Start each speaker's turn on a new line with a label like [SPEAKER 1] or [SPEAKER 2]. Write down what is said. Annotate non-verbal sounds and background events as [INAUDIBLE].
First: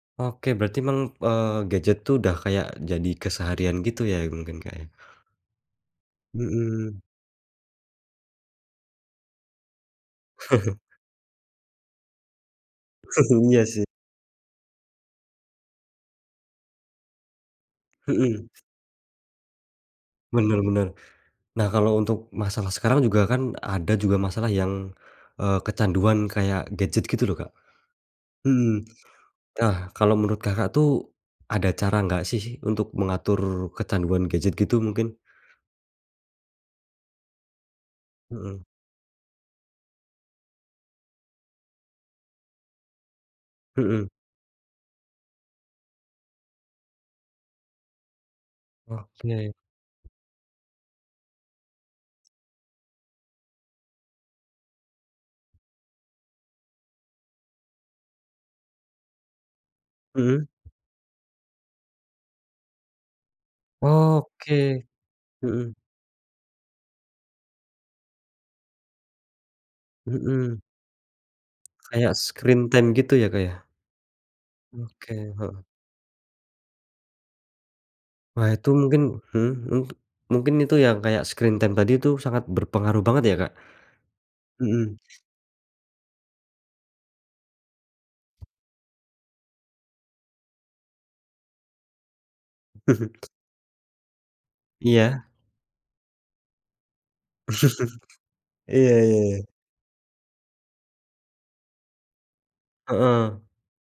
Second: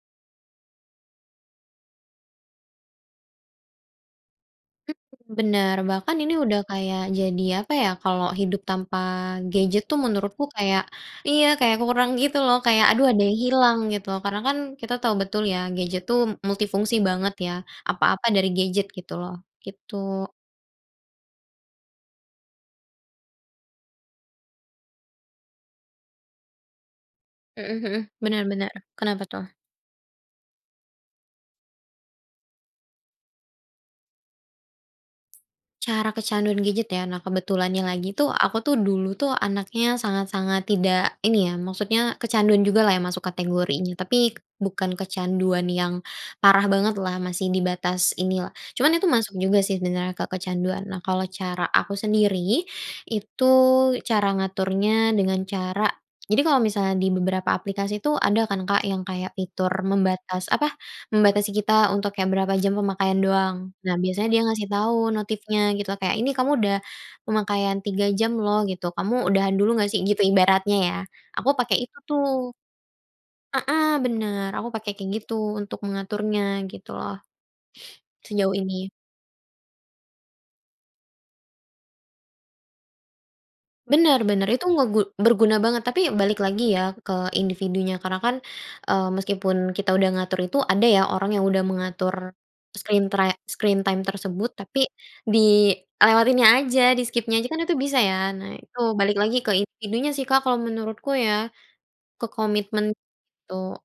[SPEAKER 1] Oke berarti meng eee, gadget itu udah kayak jadi keseharian gitu ya mungkin Kak ya?
[SPEAKER 2] Mhm, bener bahkan ini udah kayak
[SPEAKER 1] Mhm.
[SPEAKER 2] jadi apa ya kalau hidup tanpa gadget tuh menurutku
[SPEAKER 1] [CHUCKLES]
[SPEAKER 2] kayak iya kayak kurang gitu loh kayak aduh ada yang
[SPEAKER 1] [CHUCKLES] Iya
[SPEAKER 2] hilang
[SPEAKER 1] sih.
[SPEAKER 2] gitu karena kan kita tahu betul ya gadget tuh multifungsi banget ya apa-apa
[SPEAKER 1] Mmm.
[SPEAKER 2] dari gadget gitu loh gitu.
[SPEAKER 1] Bener bener, nah kalau untuk masalah sekarang juga kan ada juga masalah yang, eee, kecanduan kayak gadget gitu loh Kak.
[SPEAKER 2] Mhm mhm, bener
[SPEAKER 1] Mhm,
[SPEAKER 2] bener kenapa tuh?
[SPEAKER 1] nah kalau menurut Kakak tuh, ada cara nggak sih untuk mengatur kecanduan gadget gitu mungkin?
[SPEAKER 2] Cara kecanduan gadget ya? Nah kebetulannya lagi tuh aku
[SPEAKER 1] Mhm.
[SPEAKER 2] tuh dulu tuh anaknya sangat sangat tidak ini ya maksudnya kecanduan jugalah yang masuk kategorinya
[SPEAKER 1] Mhm.
[SPEAKER 2] tapi bukan kecanduan yang, parah bangetlah masih di batas inilah, cuman itu masuk
[SPEAKER 1] Oke.
[SPEAKER 2] juga sih sebenarnya kecanduan nah kalau cara aku sendiri, itu cara ngaturnya dengan cara jadi kalau misalnya di beberapa aplikasi itu ada kan Kak yang kayak fitur membatas
[SPEAKER 1] Mhm.
[SPEAKER 2] apa, membatasi kita untuk kayak berapa jam pemakaian doang, nah biasanya dia ngasih
[SPEAKER 1] Oke,
[SPEAKER 2] tahu notifnya
[SPEAKER 1] mhm.
[SPEAKER 2] gitu kayak ini kamu udah, pemakaian 3 jam loh gitu, kamu udahan dulu nggak sih, gitu
[SPEAKER 1] Mhm.
[SPEAKER 2] ibaratnya ya aku pakai itu
[SPEAKER 1] Kayak
[SPEAKER 2] tuh.
[SPEAKER 1] screen time gitu ya Kak ya?
[SPEAKER 2] Heeh, bener aku pakai kayak
[SPEAKER 1] Oke,
[SPEAKER 2] gitu
[SPEAKER 1] heeh.
[SPEAKER 2] untuk mengaturnya gitu loh.
[SPEAKER 1] Wah
[SPEAKER 2] Sejauh
[SPEAKER 1] itu
[SPEAKER 2] ini.
[SPEAKER 1] mungkin mhm mhm, mungkin itu yang kayak screen time tadi itu sangat berpengaruh banget ya Kak?
[SPEAKER 2] Bener bener itu
[SPEAKER 1] Mhm.
[SPEAKER 2] ngegu berguna banget tapi balik lagi ya ke individunya karena kan, eee, meskipun kita udah ngatur itu ada ya orang yang udah mengatur, screen
[SPEAKER 1] [CHUCKLES]
[SPEAKER 2] try screen time tersebut tapi
[SPEAKER 1] Iya.
[SPEAKER 2] dilewatinnya aja di-skip-nya aja kan itu bisa ya nah
[SPEAKER 1] [CHUCKLES]
[SPEAKER 2] itu
[SPEAKER 1] Iya ya
[SPEAKER 2] balik lagi
[SPEAKER 1] ya.
[SPEAKER 2] ke individunya sih Kak kalau menurutku ya, ke komitmen
[SPEAKER 1] Heeh.
[SPEAKER 2] itu.